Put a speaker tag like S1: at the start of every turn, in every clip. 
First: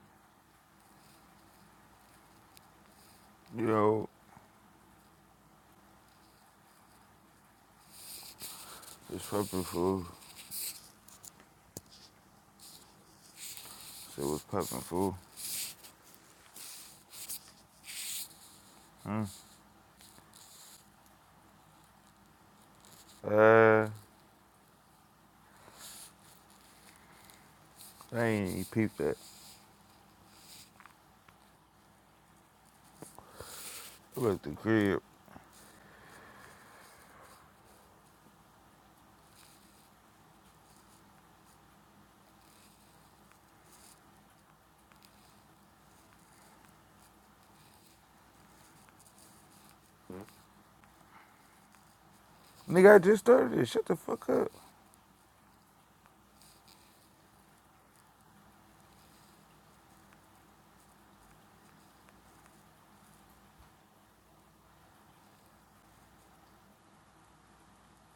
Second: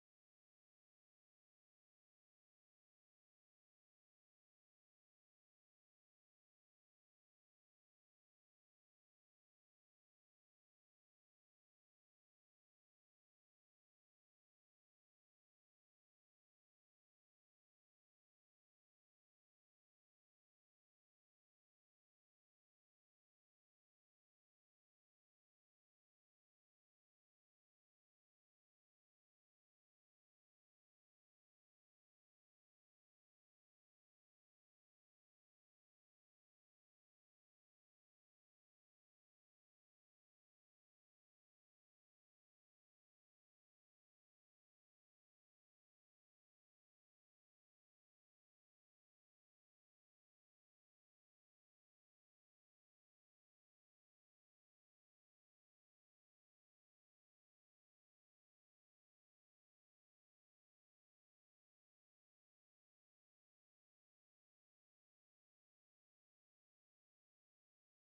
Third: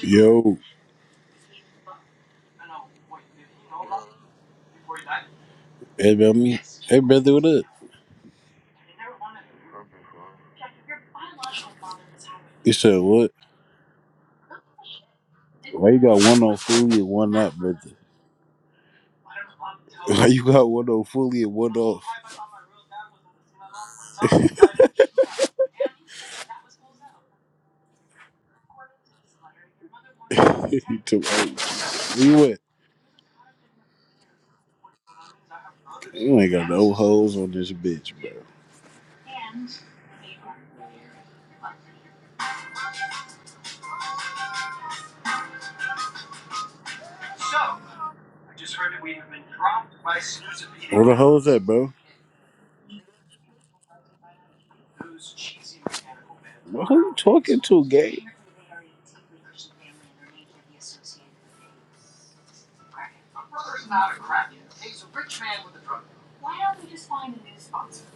S1: Yo,
S2: Yo,
S1: hey me. hey brother, what up?
S2: it's poppin' fool.
S1: You said what?
S2: Shit was poppin' fool.
S1: Why you got one on fully and one not, brother?
S2: Hmm?
S1: Why you got one on fully and one off?
S2: Uh, I ain't even peeped that.
S1: you too old. Where you at?
S2: I was at the crib.
S1: You ain't got no hoes on this bitch, bro. Where the hoes at, bro?
S2: Nigga, I just started it. Shut the fuck up.
S1: Bro, who you talking to, gang?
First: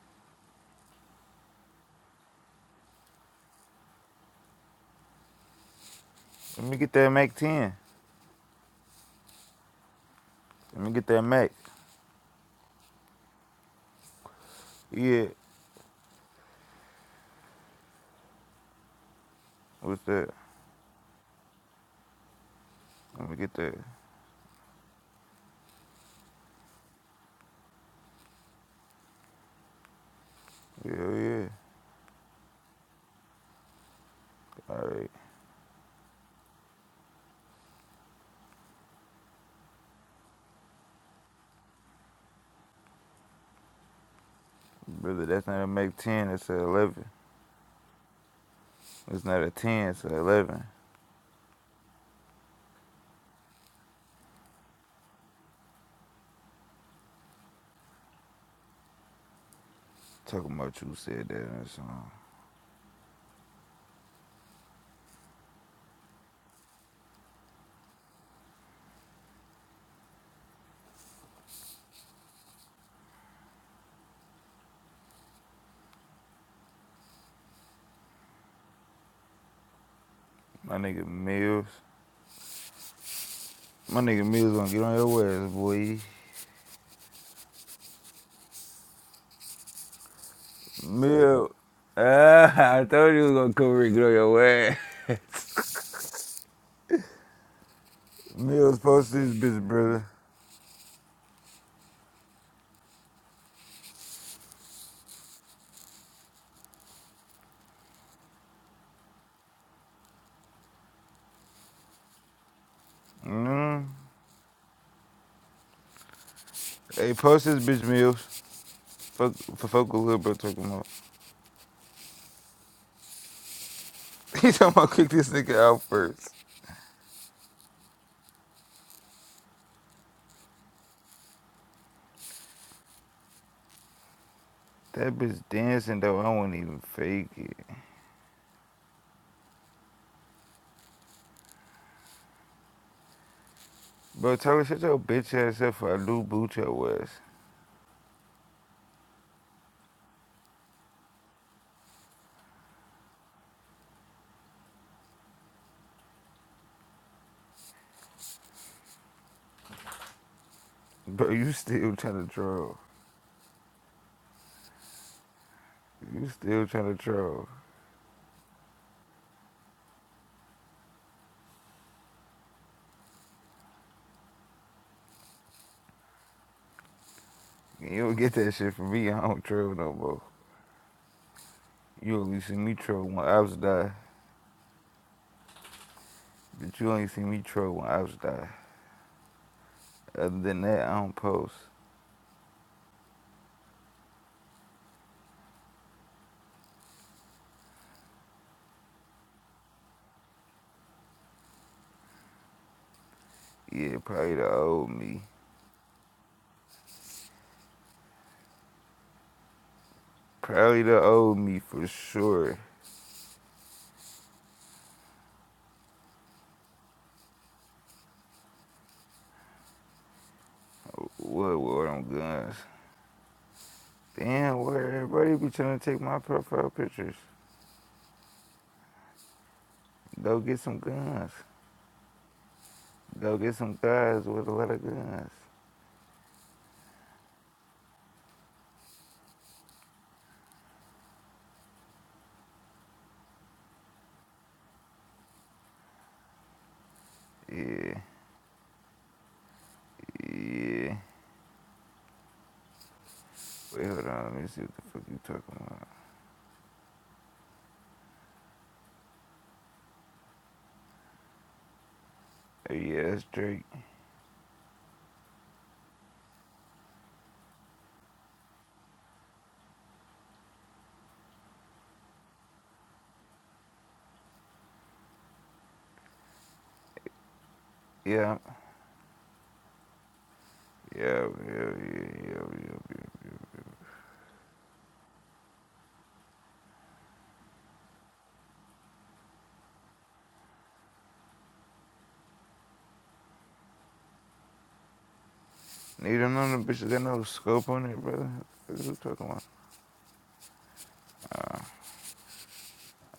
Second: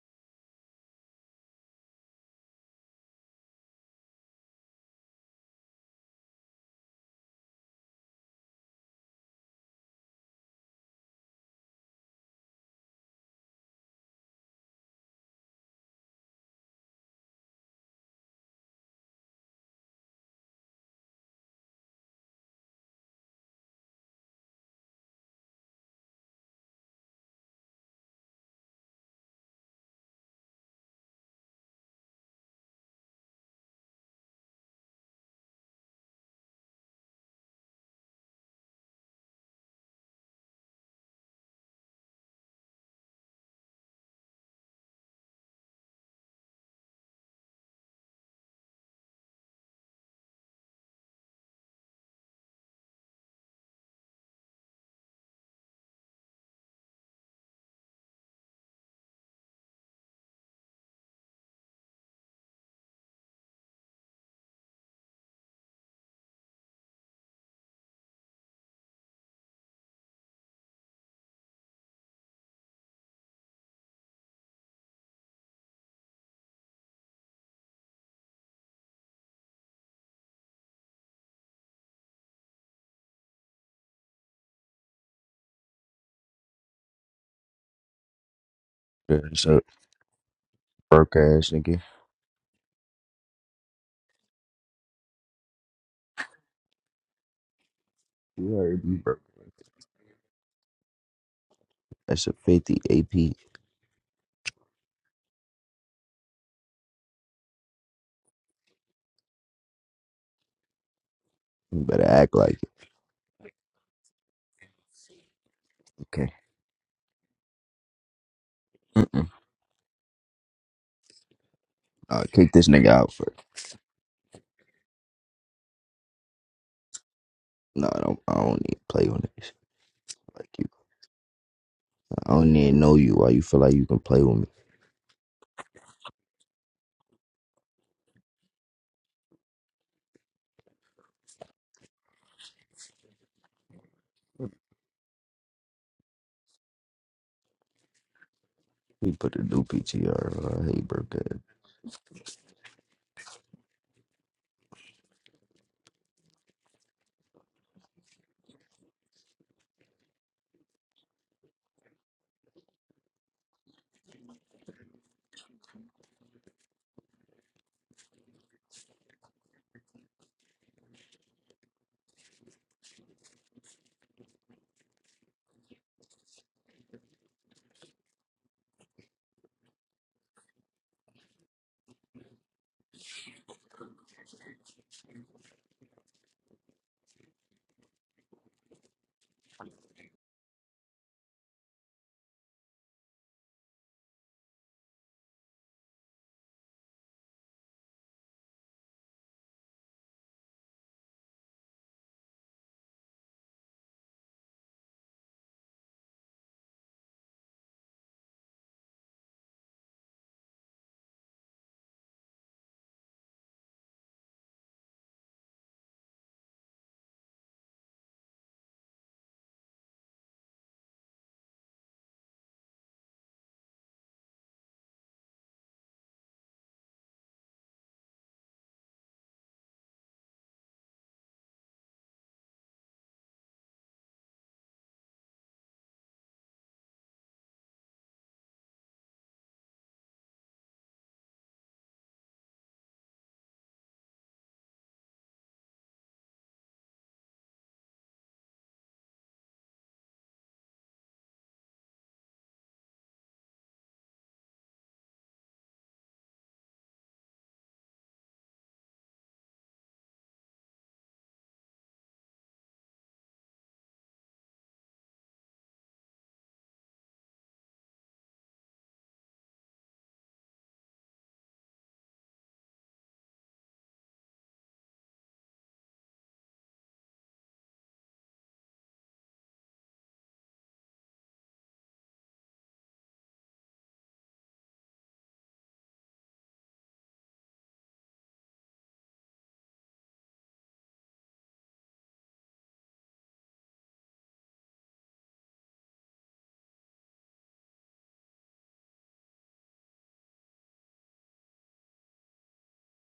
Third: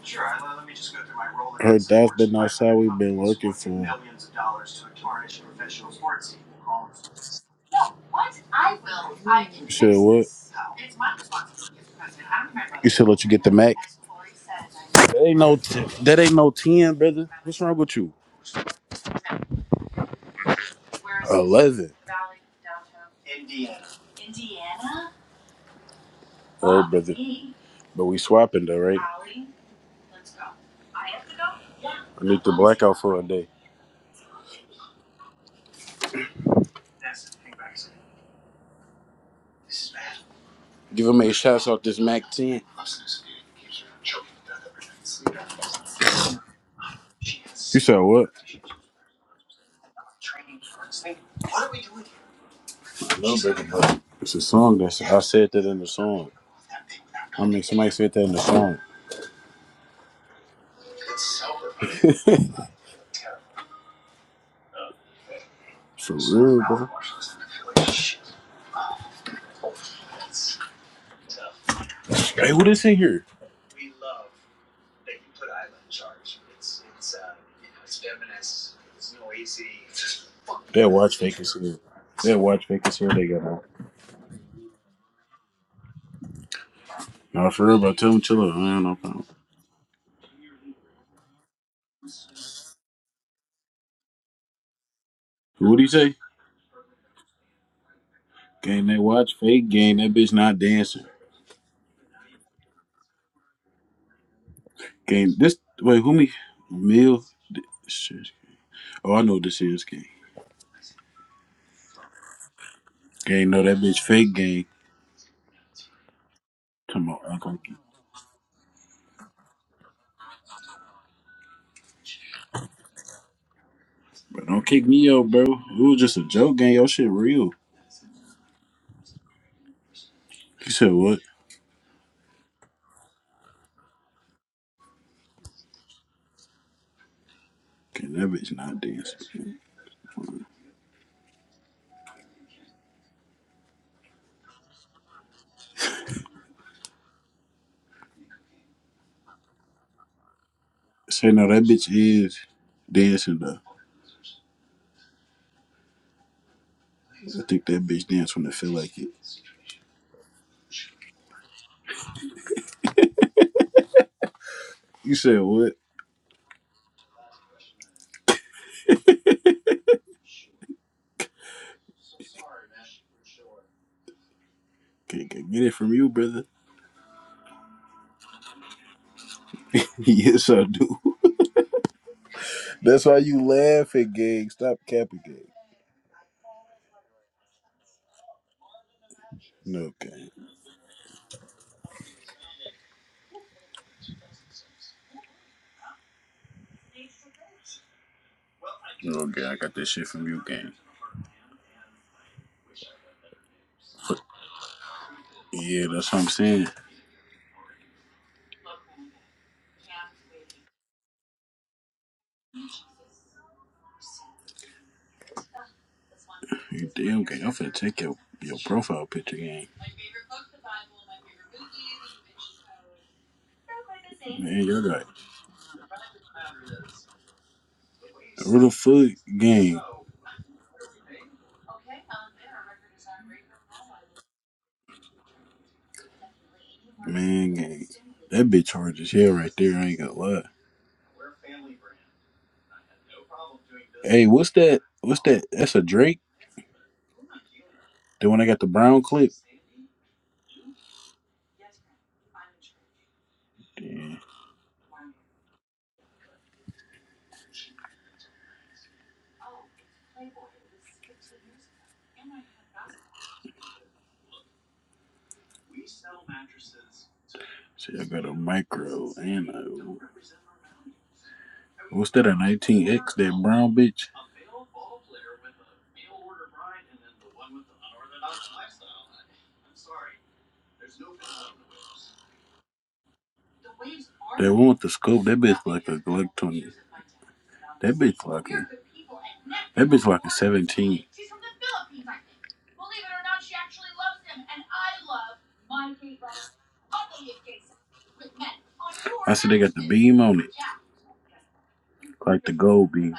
S1: Sure, I- let me just go through my role. Her dad's been outside. We've been working for millions of dollars to tarnish professional sports. team.
S2: Let me get that Mac 10.
S1: No, what I will, I can You said what? this.
S2: Let me
S1: It's
S2: get
S1: my
S2: that Mac.
S1: responsibility as president. I don't care about- You should let you get the Mac. That
S2: Yeah.
S1: ain't no, t- that ain't no ten, brother. What's wrong with you?
S2: What's that?
S1: Where's- Eleven.
S2: Let me get that.
S1: Oh, brother. But we swapping though, right? Ollie, I
S2: Yeah,
S1: have to go.
S2: yeah.
S1: Yeah. I need to black out for a day.
S2: All right.
S1: Give him a shout out this Mac ten.
S2: Brother, that's not a Mac 10. That's a 11.
S1: You said what?
S2: It's not a 10. It's a 11.
S1: It's a song that I said that in the song. I mean somebody said that in the song.
S2: Talking about you said that in a song.
S1: For real, bro. Hey, what is in here?
S2: My
S1: That
S2: nigga
S1: watch fake is
S2: Mills.
S1: here. That watch fake is here. They got on.
S2: My nigga Mills gonna get on your ass, boy.
S1: Nah, for real, bro. Tell them chill out. I ain't no problem.
S3: That's a broke ass
S2: Mill,
S3: nigga.
S2: ah, I told you was gonna come Rick on your way.
S1: What do you say?
S3: You
S2: Mills,
S3: already
S1: Game
S3: me,
S1: that
S2: post
S3: bro.
S2: this
S1: watch
S2: bitch,
S1: fake Game
S2: brother.
S1: That bitch not dancing.
S3: That's a 50 AP. You
S1: Game this wait, who me? Mill. Shit. Oh, I know what this is game.
S3: better act like it,
S1: Game, no, that
S2: Mm.
S1: bitch fake Game
S3: okay?
S1: Come
S2: Hey,
S1: on,
S2: post this
S1: uncle.
S2: bitch, Mills.
S3: Mm-mm.
S2: Fuck, for fuck a little bro talking about.
S3: I'll kick this nigga out for
S1: But
S2: He
S1: don't
S2: talking
S1: kick
S2: about kick
S1: me
S2: this
S1: out, bro.
S2: nigga out
S1: It was just a
S2: first.
S1: joke, gang. Your shit real.
S3: No, I don't, I don't need to play on this. Like you,
S1: He said, what?
S3: I don't need to know you why you feel like you can play with me.
S2: That bitch dancing though, I won't even fake it.
S1: Okay, that bitch not dancing.
S2: Bro, Tyler, shut your bitch ass up for a new boot your ass.
S3: He put a new PTR. on. hate broke
S1: Say,
S3: ass.
S1: no, that bitch is dancing, though. I think that bitch dance when they feel like it.
S2: Bro, you still trying to troll.
S1: You said, what?
S2: You still trying to troll.
S1: Can't get it from you, brother.
S2: You don't get that shit from me, I don't troll no more.
S1: yes, I do.
S2: You only see me troll
S1: That's why
S2: when I
S1: you
S2: was die.
S1: laugh at gang. Stop capping gang.
S2: That you only see me troll when I was die.
S1: No, gang.
S2: Other than that, I don't post.
S1: No, gang. I got that shit from you, gang.
S2: Yeah,
S1: But,
S2: probably the old me.
S1: yeah, that's what I'm saying.
S2: Probably the old me for sure.
S1: You damn gang. I'm finna take your, your profile picture, gang.
S2: What war on guns? Damn,
S1: Man, you're
S2: where
S1: right.
S2: everybody be trying to take my profile pictures.
S1: Who the fuck gang?
S2: Go get some guns. Go get some guys with a lot of guns.
S1: Man gang. That bitch hard as hell right there, I ain't gonna lie. Hey, what's that? What's that? That's a Drake?
S2: Yeah,
S1: The one I got the brown clip?
S2: yeah. Wait, hold
S1: Yeah.
S2: on. Let me see what the fuck you talking about. Oh, yeah, that's Drake.
S1: See, I got a micro and a what's that, a nineteen X, that brown bitch?
S2: Yeah, yeah, yeah, yeah, yeah, yeah. yeah. yeah, yeah.
S1: They want the scope. That bitch like a like twenty. That bitch like a. That bitch like a seventeen.
S2: Need another bitch that got no scope on it, brother. What are you talking about?
S1: I see they got the beam on it, like the gold beam.